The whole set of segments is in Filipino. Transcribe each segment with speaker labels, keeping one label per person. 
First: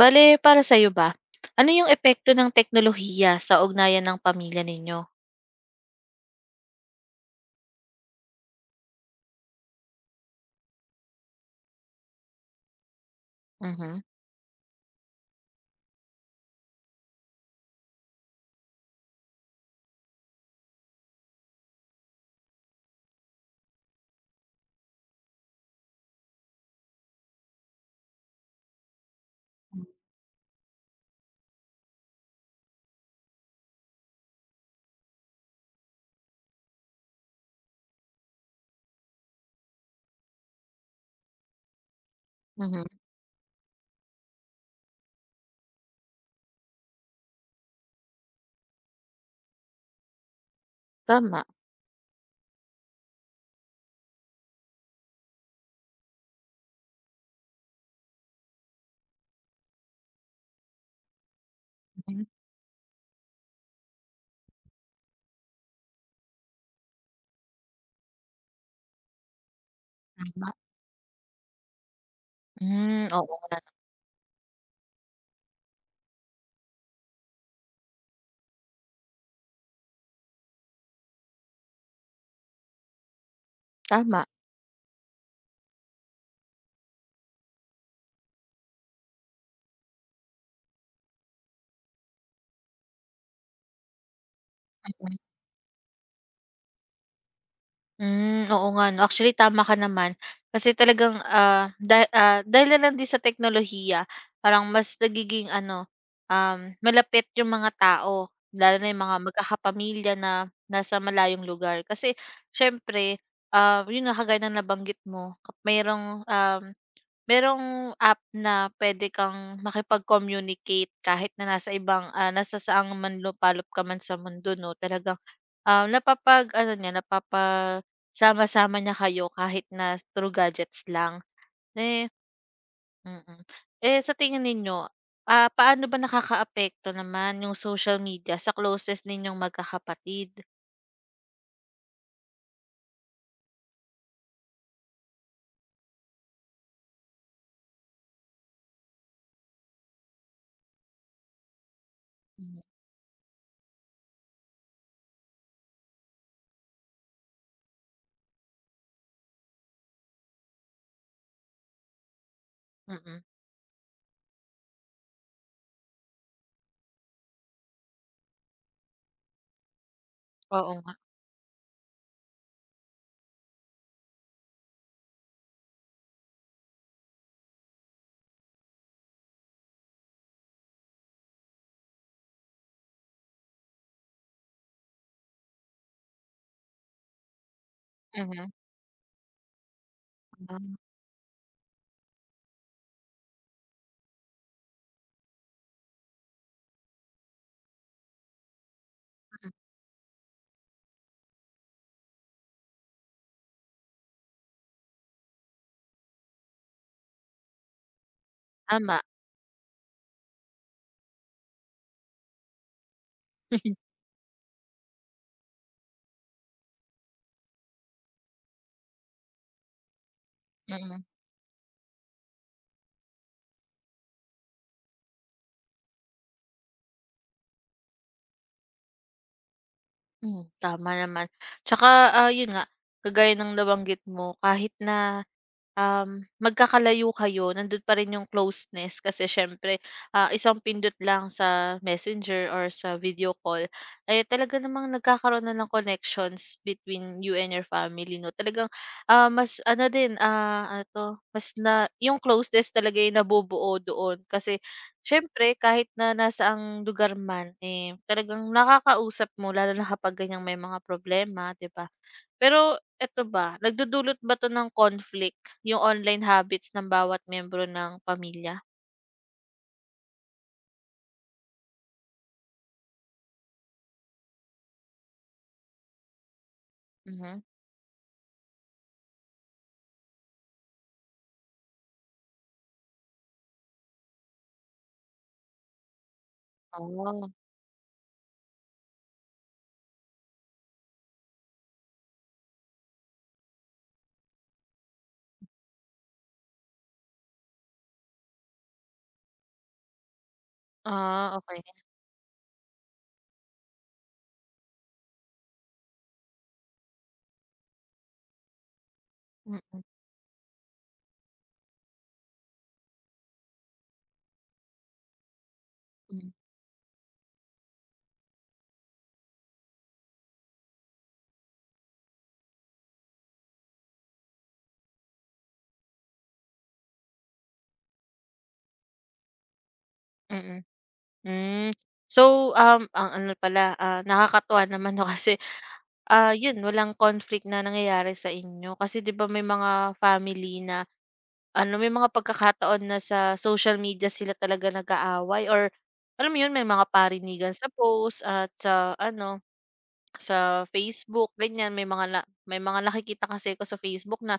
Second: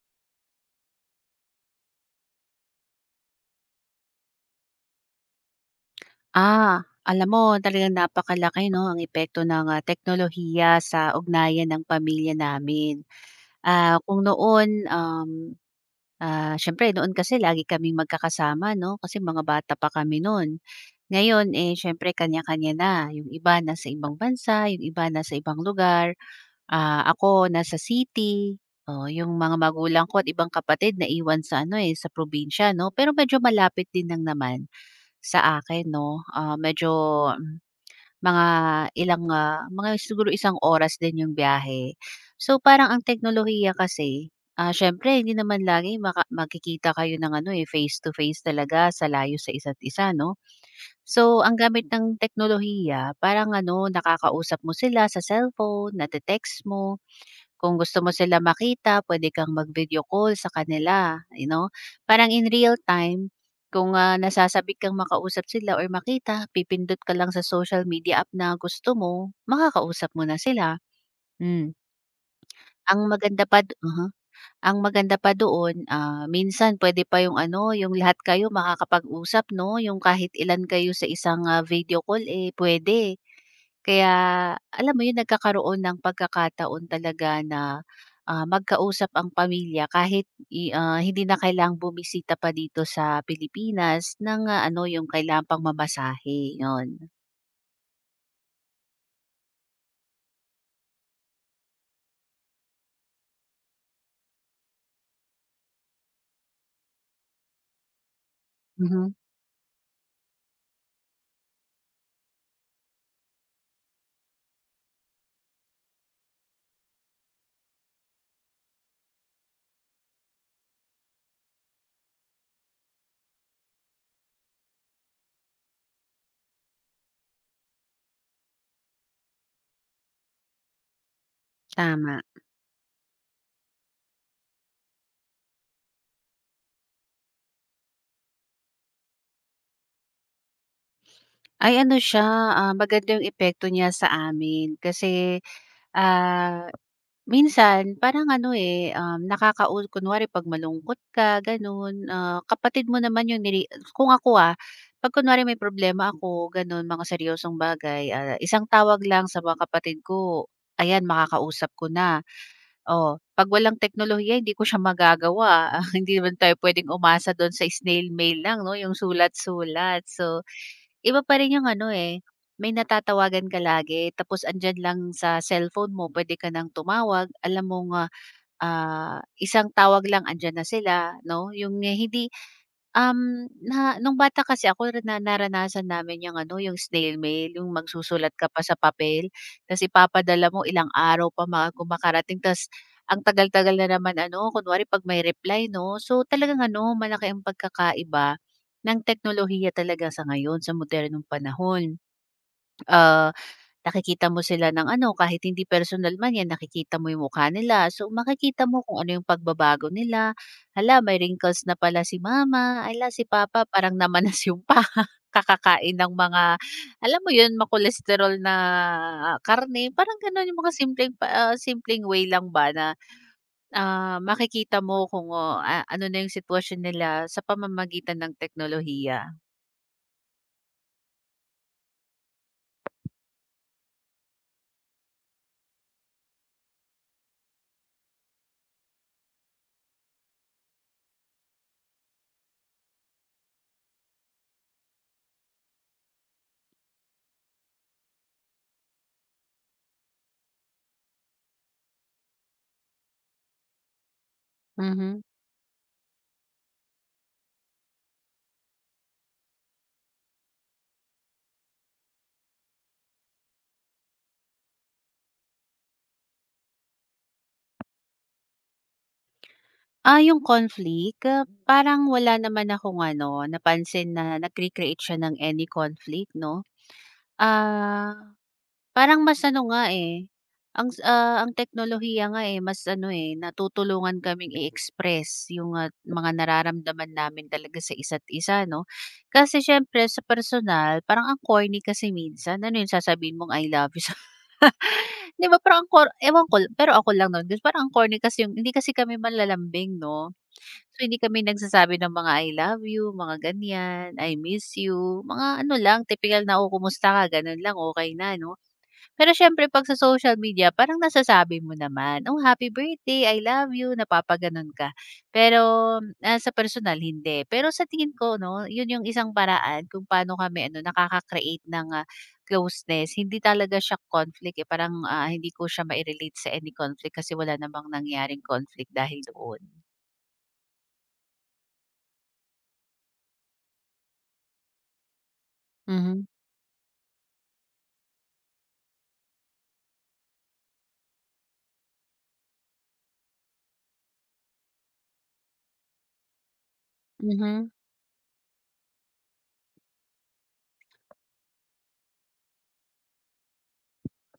Speaker 1: Bale para sa'yo ba, ano yung epekto ng teknolohiya sa ugnayan ng pamilya ninyo?
Speaker 2: Ah, alam mo talagang napakalaki 'no, ang epekto ng, teknolohiya sa ugnayan ng pamilya namin. Ah,
Speaker 1: Mhm,
Speaker 2: kung noon, siyempre noon kasi lagi kaming magkakasama 'no, kasi mga bata pa kami noon. Ngayon, eh, siyempre kanya-kanya na, yung iba nasa ibang bansa, yung iba nasa ibang lugar, ako nasa city. Oh, yung mga magulang ko at ibang kapatid na iwan sa ano, eh, sa probinsya 'no, pero medyo malapit din lang naman sa akin 'no, medyo mga ilang, mga siguro isang oras din yung biyahe. So,
Speaker 1: mhm,
Speaker 2: parang ang teknolohiya kasi, siyempre hindi naman lagi maka magkikita kayo ng ano, eh, face to face talaga sa layo sa isa't isa 'no. So,
Speaker 1: tama,
Speaker 2: ang gamit ng teknolohiya parang ano, nakakausap mo sila sa cellphone, nate-text mo. Kung gusto mo sila makita pwede kang mag-video call sa kanila, you know?
Speaker 1: mhm,
Speaker 2: Parang in real time kung, nasasabik kang makausap sila or makita, pipindot ka lang sa social media app na gusto mo, makakausap mo na
Speaker 1: tama,
Speaker 2: sila. Hmm, ang
Speaker 1: hmm, oo
Speaker 2: maganda
Speaker 1: nga,
Speaker 2: pa do mhm, ang maganda pa doon, minsan pwede pa yung ano, yung lahat kayo makakapag-usap 'no, yung kahit ilan kayo sa isang, video call, eh, pwede kaya
Speaker 1: tama,
Speaker 2: alam mo 'yun, nagkakaroon ng pagkakataon talaga na, magkausap ang pamilya kahit hindi na kailang bumisita pa dito sa Pilipinas ng, ano, 'yung
Speaker 1: mhm, mm.
Speaker 2: kailangan pang mamasahe, 'yun.
Speaker 1: Hmm, oo nga 'no, actually tama ka naman kasi talagang, dahil na lang din sa teknolohiya parang mas nagiging ano, um, malapit yung mga tao lalo na yung
Speaker 2: Mhm,
Speaker 1: mga magkakapamilya na nasa malayong lugar kasi siyempre, yun na kagaya na nabanggit mo mayroong, merong app na pwede kang makipag-communicate kahit na nasa ibang, nasa saang man lupalop ka man sa mundo 'no, talagang, napapag-ano niya, napapasama-sama niya kayo kahit na through gadgets lang. Eh,
Speaker 2: tama.
Speaker 1: mm. Eh, sa tingin ninyo, paano ba nakakaapekto naman yung social media sa closest ninyong magkakapatid?
Speaker 2: Ay ano siya, maganda 'yung epekto niya sa amin kasi, ah Minsan parang ano, eh, um, nakakau kunwari 'pag malungkot ka gano'n,
Speaker 1: Hmm, mm.
Speaker 2: kapatid mo naman 'yung nili. Kung ako, 'pag kunwari may problema ako gano'n, mga seryosong bagay, isang tawag lang sa mga kapatid ko, ayan makakausap ko na. Oh,
Speaker 1: Mm-mm.
Speaker 2: 'pag walang teknolohiya hindi ko siya magagawa. Ah, hindi naman tayo puwedeng umasa do'n sa snail mail lang 'no, 'yung sulat-sulat. So,
Speaker 1: Oo nga.
Speaker 2: iba pa rin yung ano, eh, may natatawagan ka lagi tapos andiyan lang sa cellphone mo pwede ka ng tumawag alam mong, isang tawag lang andiyan na sila 'no, yung eh, hindi. Na nung bata kasi ako na naranasan namin yung ano, yung snail mail, yung magsusulat ka
Speaker 1: Mhm.
Speaker 2: pa sa papel, tas ipapadala mo
Speaker 1: Ah,
Speaker 2: ilang araw pa bago makarating tas ang tagal-tagal na naman ano, kunwari 'pag may reply 'no. So, talagang ano, malaki ang pagkakaiba ng teknolohiya talaga sa ngayon, sa modernong panahon. Ah, nakikita mo sila ng ano, kahit hindi personal man 'yan nakikita mo 'yung mukha nila. So, makikita mo kung
Speaker 1: tama.
Speaker 2: ano 'yung pagbabago nila. Hala, may wrinkles na pala si mama, hala si papa parang namanas 'yung paa, kakakain ng mga alam mo 'yun, makolesterol na karne, parang gano'n 'yung mga
Speaker 1: Mm.
Speaker 2: simpleng way lang ba na, makikita mo kung, oh, ano na 'yung sitwasyon nila sa pamamagitan ng teknolohiya.
Speaker 1: Hmm, tama naman. Tsaka, yun nga, kagaya ng nabanggit mo, kahit na magkakalayo kayo nandun pa rin yung closeness kasi siyempre, isang pindot lang sa Messenger or sa video call, eh, talaga namang nagkakaroon na ng connections between you and your family 'no. Talagang, mas ano din, ano 'to, mas na yung closeness talaga yung nabubuo doon kasi
Speaker 2: Mhm.
Speaker 1: siyempre kahit na nasaang lugar man, eh, talagang nakakausap mo lalo na kapag ganyang may mga problema, 'di ba? Pero eto ba, nagdudulot ba 'to ng conflict yung online habits ng bawat miyembro ng pamilya?
Speaker 2: Ah, yung conflict, parang wala naman akong ano, napansin na nag recreate siya ng any conflict 'no.
Speaker 1: Mhm.
Speaker 2: Ah, parang mas ano nga, eh, ang teknolohiya nga, eh, mas ano, eh, natutulungan kaming i-express yung, mga nararamdaman
Speaker 1: Oh,
Speaker 2: namin talaga sa isa't isa 'no. Kasi siyempre sa personal, parang ang corny kasi minsan. Ano yun, sasabihin mong I love you sa 'di ba parang ang cor ewan ko, pero ako lang nun, parang ang corny kasi yung hindi kasi kami malalambing 'no. So, hindi kami
Speaker 1: okey.
Speaker 2: nagsasabi ng mga I love you, mga ganyan, I miss you, mga ano lang, tipikal na, "Oh, kumusta ka?" Gano'n lang, okay na 'no. Pero siyempre
Speaker 1: Mm,
Speaker 2: 'pag sa social media parang nasasabi mo naman, "Oh, happy birthday, I love you," napapagano'n ka. Pero,
Speaker 1: hmm,
Speaker 2: sa personal hindi. Pero sa tingin ko 'no, 'yun yung isang paraan kung paano kami ano, nakaka-create ng, closeness. Hindi talaga siya conflict, eh, parang, hindi ko siya ma relate sa any conflict kasi wala namang nangyaring conflict dahil doon.
Speaker 1: mm. Hmm. So, ang ano pala, nakakatuwa naman 'no kasi,
Speaker 2: Mhm,
Speaker 1: yun walang conflict na nangyayari sa inyo. Kasi 'di ba may mga family na ano, may mga pagkakataon na sa social media sila talaga nag-aaway or alam mo yun, may mga parinigan sa
Speaker 2: mhm.
Speaker 1: post at sa ano. Sa Facebook ganyan may mga na may mga nakikita kasi ako sa Facebook na,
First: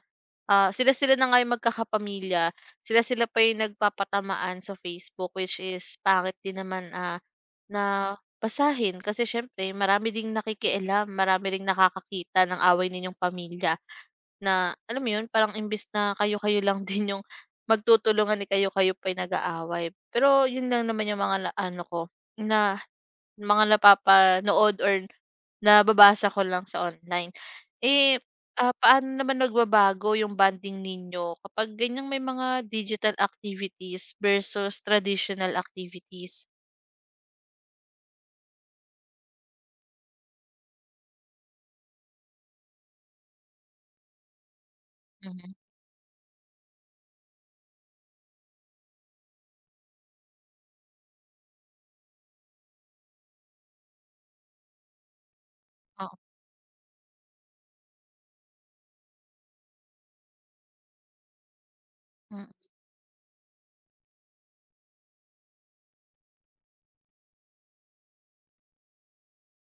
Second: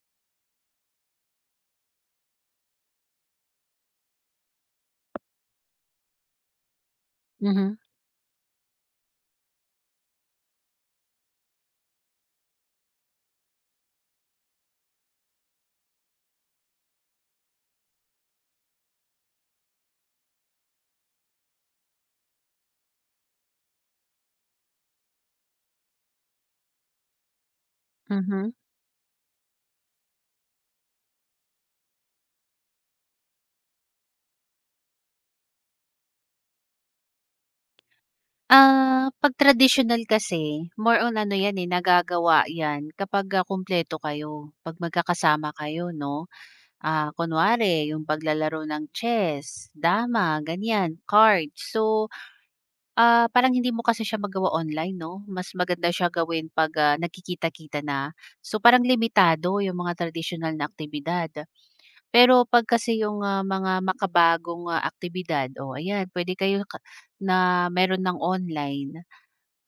Speaker 1: sila-sila na nga yung magkakapamilya, sila-sila pa yung nagpapatamaan sa Facebook which is pangit din naman,
Speaker 2: Mhm,
Speaker 1: na basahin kasi siyempre marami ding nakikialam, marami ring nakakakita ng away ninyong pamilya na alam mo yun parang imbis na kayo-kayo lang din yung magtutulungan, ni kayo-kayo pa yung nag-aaway. Pero yun lang naman yung mga na ano ko na mga napapanood or nababasa ko lang sa online. Eh,
Speaker 2: mhm.
Speaker 1: paano naman nagbabago yung bonding ninyo kapag ganyang may mga digital activities versus traditional activities?
Speaker 2: Ah, 'pag traditional kasi more on ano 'yan, eh, nagagawa 'yan kapag, kumpleto kayo, 'pag
Speaker 1: Mhm,
Speaker 2: magkakasama kayo 'no. Ah, kunwari yung paglalaro ng chess, dama, ganiyan, cards. So, parang hindi mo kasi siya magawa online 'no, mas maganda siya
Speaker 1: oo.
Speaker 2: gawin 'pag, nagkikita-kita na. So, parang limitado yung mga traditional na aktibidad. Pero
Speaker 1: Mm,
Speaker 2: 'pag kasi yung, mga makabagong, aktibidad, oh, ayan puwede kayo ka na meron ng online.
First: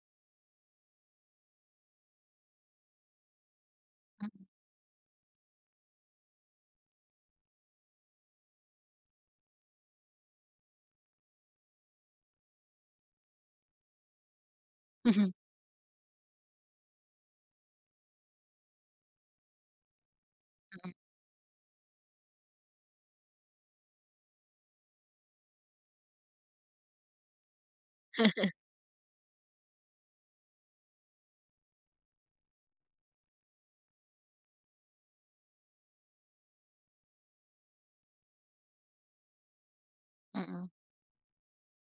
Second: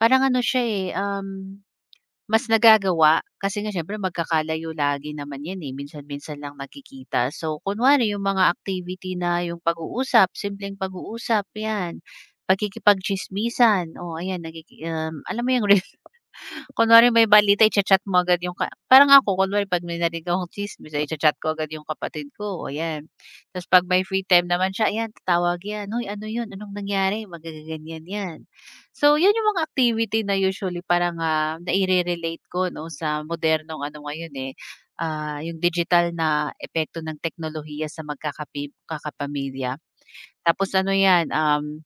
Speaker 2: Parang ano siya, eh, mas nagagawa kasi nga siyempre magkakalayo lagi naman 'yan, eh, minsan-minsan lang nakikita. So, kunwari yung mga activity na yung pag-uusap, simpleng pag-uusap 'yan, pakikipagtsismisan, oh, ayan
Speaker 1: mhm,
Speaker 2: alam mo yung. Kunwari may balita i-cha-chat mo agad yung ka parang ako kunwari 'pag may narinig akong tsismis
Speaker 1: mm.
Speaker 2: ay cha-chat ko agad yung kapatid ko, ayan. Tapos 'pag may free time naman siya, ayan tatawag yan, "Hoy ano yun, anong nangyari?" Magaganyan yan. So yun yung mga activity na usually parang, naire-relate ko 'no sa modernong ano ngayon, eh, yung digital na epekto ng teknolohiya sa kakapamilya.
Speaker 1: Mm,
Speaker 2: Tapos ano yan,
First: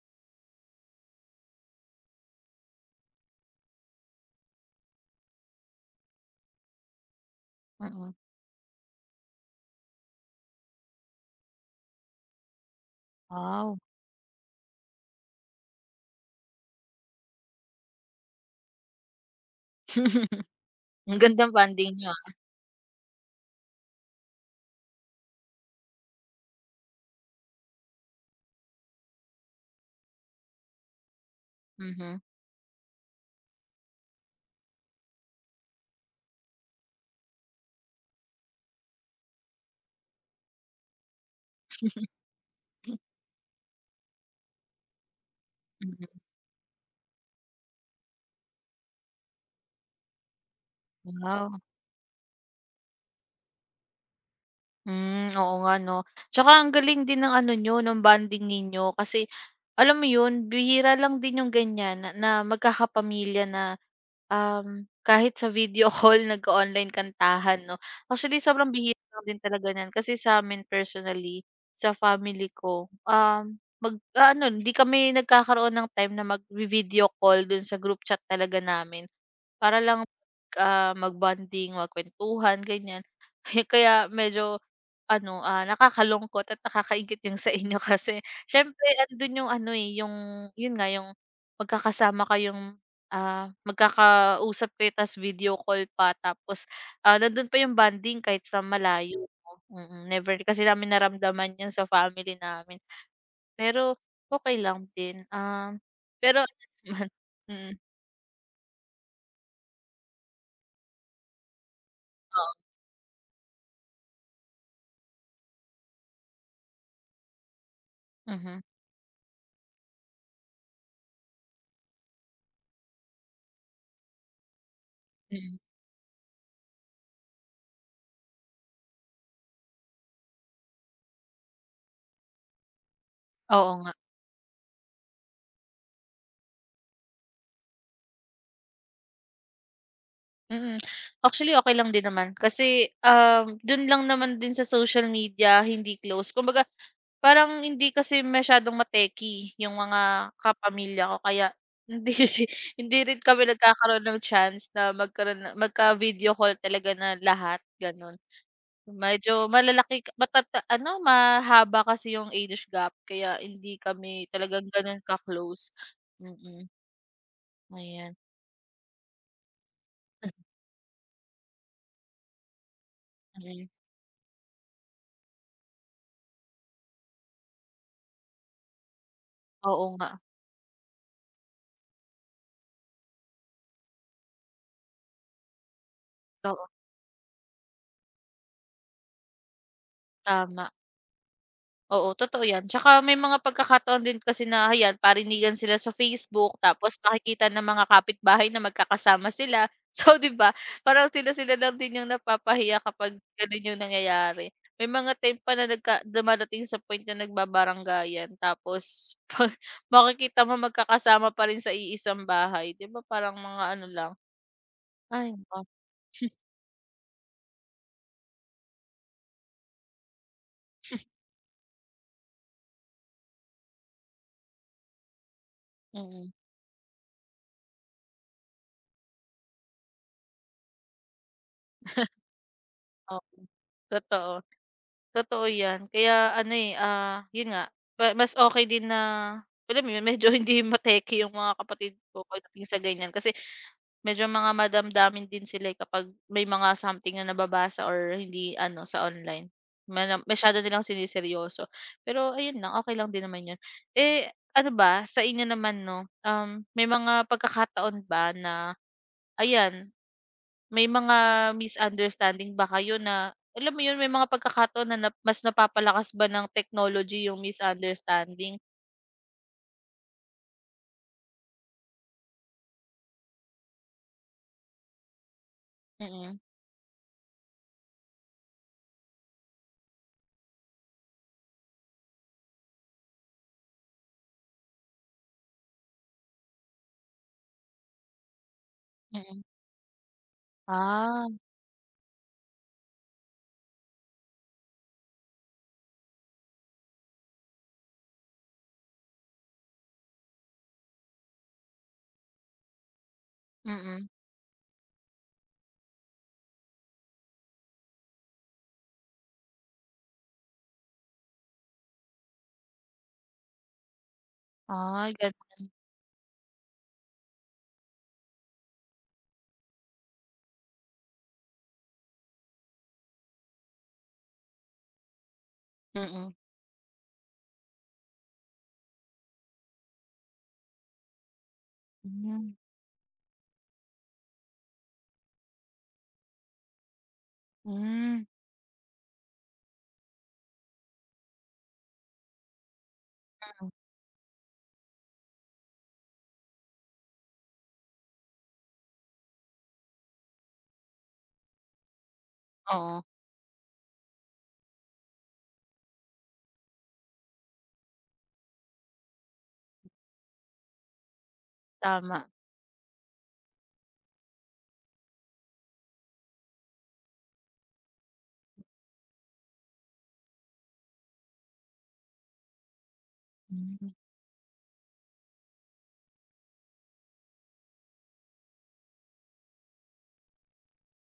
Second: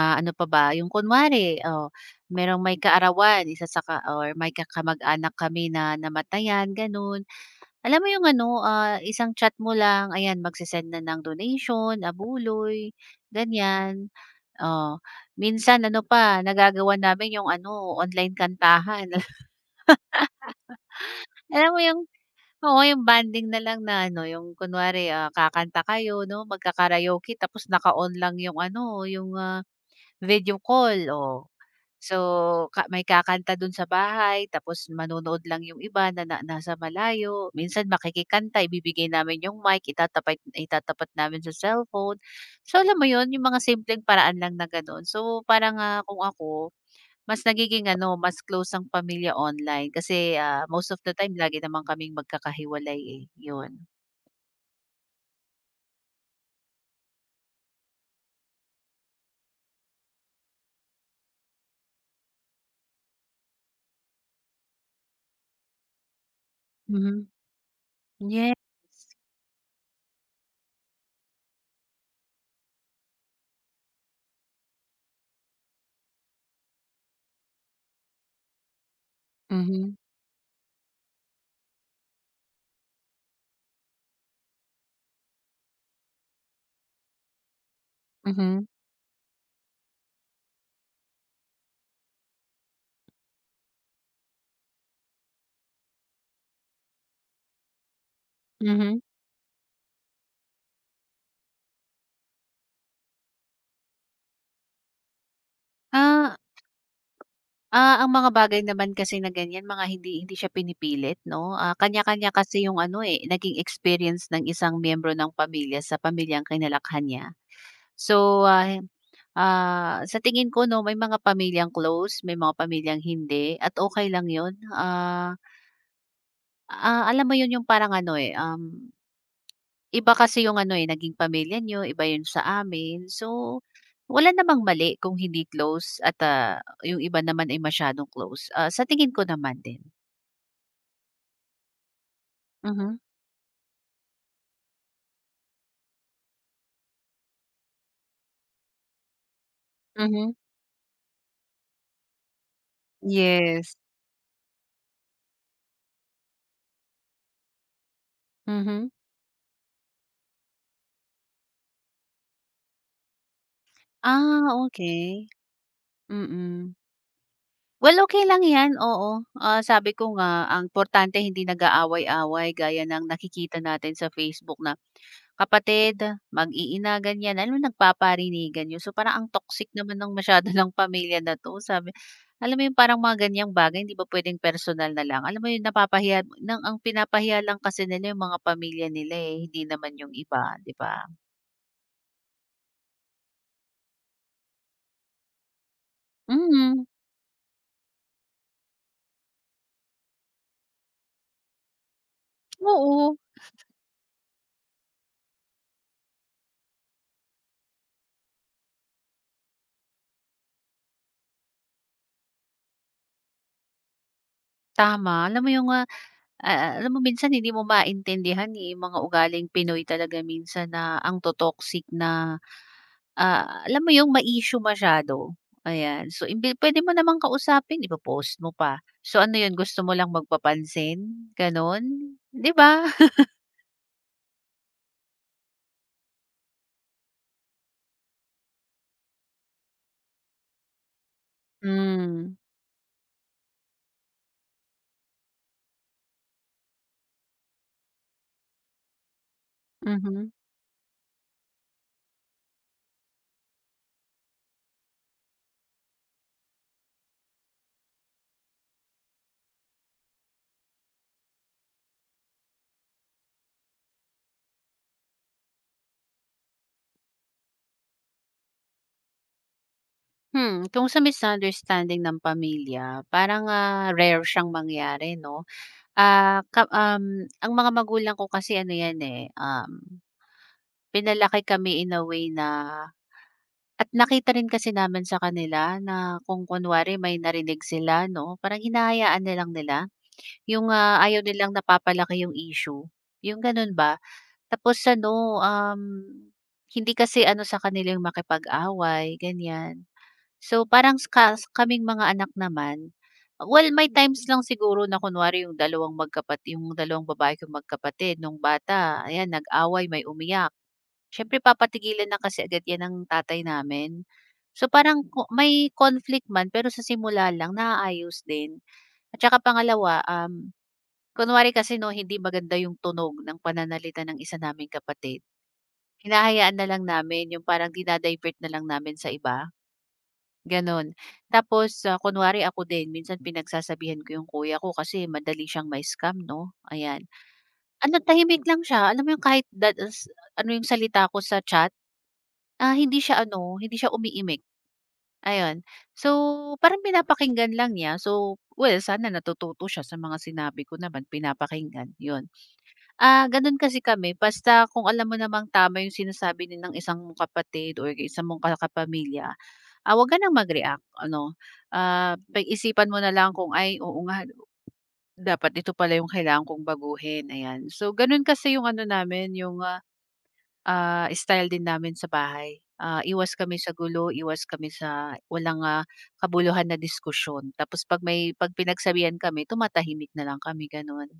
Speaker 2: Ah, ano pa ba, yung kunwari, oh, merong may kaarawan, isa sa ka or may kakamag anak kami na namatayan, gano'n. Alam mo
Speaker 1: mm.
Speaker 2: yung ano, isang chat mo lang, ayan, magse na ng donation, abuloy,
Speaker 1: Wow!
Speaker 2: ganyan. Oh, minsan ano pa, nagagawa namin yung ano, online kantahan.
Speaker 1: Ang gandang
Speaker 2: Alam mo
Speaker 1: bonding
Speaker 2: yung
Speaker 1: nyo. Ah.
Speaker 2: oo, yung banding na lang na ano, yung kunwari, kakanta kayo 'no, magka-karaoke tapos naka-on lang yung ano, yung, video call, oh.
Speaker 1: Mhm.
Speaker 2: So, may kakanta dun sa bahay tapos manonood lang yung iba na na nasa malayo. Minsan makikikanta, ibibigay namin yung mic, itatapat itatapat namin sa cellphone. So, alam mo yun, yung mga simpleng paraan lang na gano'n. So, parang,
Speaker 1: Mm.
Speaker 2: kung ako, mas nagiging ano, mas close ang pamilya online kasi, most of the time lagi
Speaker 1: Wow!
Speaker 2: naman kaming magkakahiwalay, eh, yun.
Speaker 1: Hmm, oo nga 'no. Tsaka ang galing din ng ano nyo ng bonding ninyo kasi alam mo yun, bihira lang din yung ganyan na na magkakapamilya na kahit sa video call nag online
Speaker 2: Mhm,
Speaker 1: kantahan 'no. Actually
Speaker 2: yeah.
Speaker 1: sobrang bihira lang din talaga niyan kasi sa'min personally, sa family ko, ano, hindi kami nagkakaroon ng time na mag video call dun sa group chat talaga namin. Para
Speaker 2: Mhm,
Speaker 1: lang, mag-bonding, magkuwentuhan, ganyan. Kaya medyo ano, nakakalungkot at nakakaingit yung sa inyo kasi
Speaker 2: mhm,
Speaker 1: siyempre andun yung ano, eh, yung yun nga, yung magkakasama kayong, magkakausap kayo ta's video call pa tapos, nandun pa yung bonding kahit sa
Speaker 2: mhm.
Speaker 1: malayo 'no, mm. Never kasi namin naramdaman yun sa family namin. Pero okey lang din,
Speaker 2: Ah,
Speaker 1: pero ano naman, mm,
Speaker 2: Ah, ang mga bagay naman kasi na ganyan mga hindi hindi siya pinipilit 'no, kanya-kanya
Speaker 1: oo,
Speaker 2: kasi yung ano, eh, naging experience ng isang miyembro ng pamilya sa pamilyang kinalakhan niya. So,
Speaker 1: mhm,
Speaker 2: sa tingin ko 'no, may mga pamilyang close, may mga pamilyang hindi at okay lang yun.
Speaker 1: mm.
Speaker 2: Alam mo yun yung parang ano, eh, iba kasi yung ano, eh, naging pamilya niyo, iba yun sa amin. So,
Speaker 1: Oo nga.
Speaker 2: wala namang mali kung hindi close at, yung iba naman ay masyadong close, sa tingin ko naman din.
Speaker 1: Mm. Actually, okay lang din naman kasi,
Speaker 2: Mhm,
Speaker 1: dun lang naman din sa social media hindi close. Kumbaga parang hindi kasi masyadong mateki yung
Speaker 2: mhm.
Speaker 1: mga kapamilya ko kaya hindi hindi rin kami
Speaker 2: Yes,
Speaker 1: nagkakaroon ng chance na magkaroon ng magka-video call talaga na lahat, gano'n.
Speaker 2: mhm.
Speaker 1: Medyo malalaki k- matata ano, mahaba kasi yung age gap kaya hindi kami
Speaker 2: Ah,
Speaker 1: talagang gano'n
Speaker 2: okey,
Speaker 1: ka-close. Mm,
Speaker 2: mm. Well,
Speaker 1: ayan.
Speaker 2: okey lang 'yan, oo. Ah, sabi ko nga ang importante hindi nag-aaway-away gaya ng nakikita
Speaker 1: Mm.
Speaker 2: natin sa Facebook na kapatid, mag-iina, ganiyan, alam mo nagpaparinigan 'yun. So, parang ang toxic
Speaker 1: Oo
Speaker 2: naman
Speaker 1: nga.
Speaker 2: ng masyado ng pamilya na 'to, sabi alam mo 'yung parang mga ganiyang bagay hindi ba puwedeng personal na lang? Alam mo 'yun, napapahiya ng
Speaker 1: Oo,
Speaker 2: ang pinapahiya lang kasi nila 'yung mga pamilya nila, eh, hindi naman 'yung iba,
Speaker 1: tama.
Speaker 2: 'di ba?
Speaker 1: Oo, totoo 'yan. Tsaka may mga pagkakataon din kasi na ayan, parinigan sila sa Facebook
Speaker 2: Mhm.
Speaker 1: tapos makikita ng mga kapitbahay na magkakasama sila. So, 'di ba, parang sila-sila lang din yung napapahiya
Speaker 2: Oo,
Speaker 1: kapag gano'n yung nangyayari. May mga time pa na dumadating sa point na nagbabaranggayan tapos 'pag makikita mo magkakasama pa rin sa iisang bahay. 'Di ba, parang mga ano lang,
Speaker 2: tama.
Speaker 1: ay
Speaker 2: Alam mo yung,
Speaker 1: naku,
Speaker 2: alam mo minsan hindi mo maintindihan, eh, yung mga ugaling Pinoy talaga minsan na ang to-toxic na, alam mo yung ma-issue masyado, ayan. So,
Speaker 1: mm.
Speaker 2: imbe pwede mo namang kausapin, ipo-post mo pa. So, ano yun gusto mo lang magpapansin, gano'n, 'di ba?
Speaker 1: Oh, totoo. Totoo 'yan. Kaya ano, eh, 'yun nga, pa mas okay din na alam mo 'yun, medyo hindi mateki yung mga kapatid ko
Speaker 2: Hmm,
Speaker 1: pagdating sa ganiyan kasi medyo mga madamdamin din sila, eh, kapag may mga something na nababasa or hindi ano sa online. Mana
Speaker 2: mhm.
Speaker 1: masyado nilang siniseryoso. Pero ayun lang, okey lang din naman 'yun. Eh, ano ba sa inyo naman 'no, may mga pagkakataon ba na ayan, may mga misunderstanding ba kayo na alam mo 'yun, may mga pagkakataon na mas napapalakas ba ng technology yung misunderstanding?
Speaker 2: Hmm, kung sa misunderstanding ng pamilya parang, rare siyang mangyari 'no?
Speaker 1: Mm,
Speaker 2: Ang mga magulang ko kasi ano 'yan, eh, pinalaki kami in a way na at nakita rin kasi namin sa kanila na kung kunwari may narinig sila 'no, parang hinahayaan na
Speaker 1: mm.
Speaker 2: lang nila. Yung, ayaw
Speaker 1: Ah,
Speaker 2: nilang napapalaki yung issue, yung gano'n ba. Tapos ano, hindi kasi ano sa kanila yung makipag-away, ganiyan. So, parang kaming mga anak naman, well may
Speaker 1: mm.
Speaker 2: times lang siguro na kunwari yung dalawang yung dalawang babae kong magkapatid nung bata, ayan nag-away, may umiyak. Siyempre papatigilan na kasi agad 'yan ng tatay namin. So, parang
Speaker 1: Ay,
Speaker 2: ko may conflict man pero sa simula lang naayos din. At saka pangalawa, kunwari kasi 'no hindi maganda yung tunog ng pananalita ng isa naming kapatid.
Speaker 1: mm,
Speaker 2: Hinahayaan na lang namin yung parang dina na lang namin sa iba. Gano'n. Tapos, kunwari
Speaker 1: hmm.
Speaker 2: ako din minsan pinagsasabihan ko yung kuya ko kasi madali siyang may scam 'no, ayan. Ano,
Speaker 1: Hmm,
Speaker 2: tahimik lang siya, alam mo yung kahit that s ano yung salita ko sa chat, hindi siya ano, hindi siya umiimik. Ayun. So, parang pinapakinggan lang niya. So, well sana natututo siya sa mga sinabi ko naman, pinapakinggan, 'yun.
Speaker 1: oo,
Speaker 2: Ah, gano'n kasi kami basta kung alam mo namang tama yung sinasabi din ng isang mong kapatid or isa mong ka ah, huwag ka ng mag-react ano,
Speaker 1: tama.
Speaker 2: pag-isipan mo na lang kung, "Ay oo nga dapat ito pala yung kailangan kong baguhin," ayan. So gano'n kasi yung ano namin yung, style din namin sa bahay. Ah, iwas kami sa
Speaker 1: Hmm.
Speaker 2: gulo, iwas kami sa walang, kabuluhan na diskusyon tapos 'pag pinagsabihan kami tumatahimik na lang kami gano'n.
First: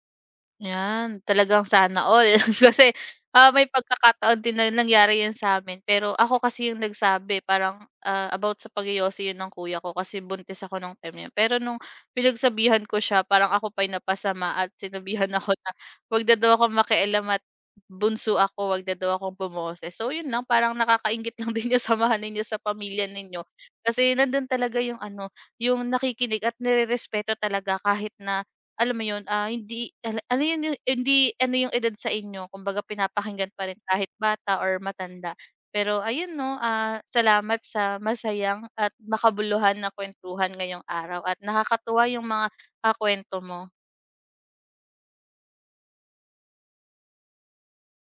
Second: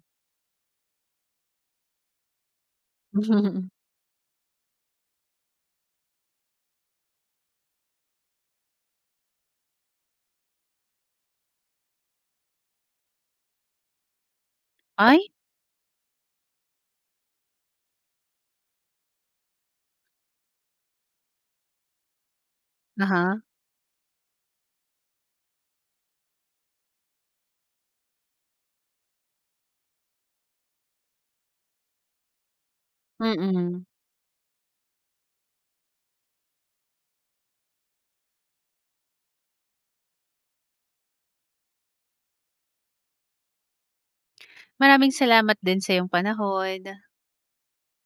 Speaker 1: Yan, talagang sana all. Kasi, may pagkakataon din na nangyari yan sa'min, pero ako kasi yung nagsabi parang, about sa pag-yoyosi yun ng kuya ko kasi buntis ako nung time na yun. Pero nung pinagsabihan ko siya parang ako pa yung napasama at
Speaker 2: Ay,
Speaker 1: sinabihan ako na 'wag na daw akong makialam at bunso ako, 'wag na daw akong bumoses. So yun lang, parang nakakainggit lang din yung samahan ninyo sa pamilya
Speaker 2: ah-ha,
Speaker 1: ninyo kasi nandun talaga yung ano, yung nakikinig at nirerespeto talaga kahit na alam mo yun, hindi ano yun yung hindi ano yung edad sa inyo kumbaga pinapakinggan pa rin
Speaker 2: mm.
Speaker 1: kahit bata or matanda. Pero ayun 'no, salamat sa masayang at makabuluhan na kuwentuhan ngayong araw at nakakatuwa yung mga, kuwento mo.
Speaker 2: Maraming salamat din sa iyong panahon.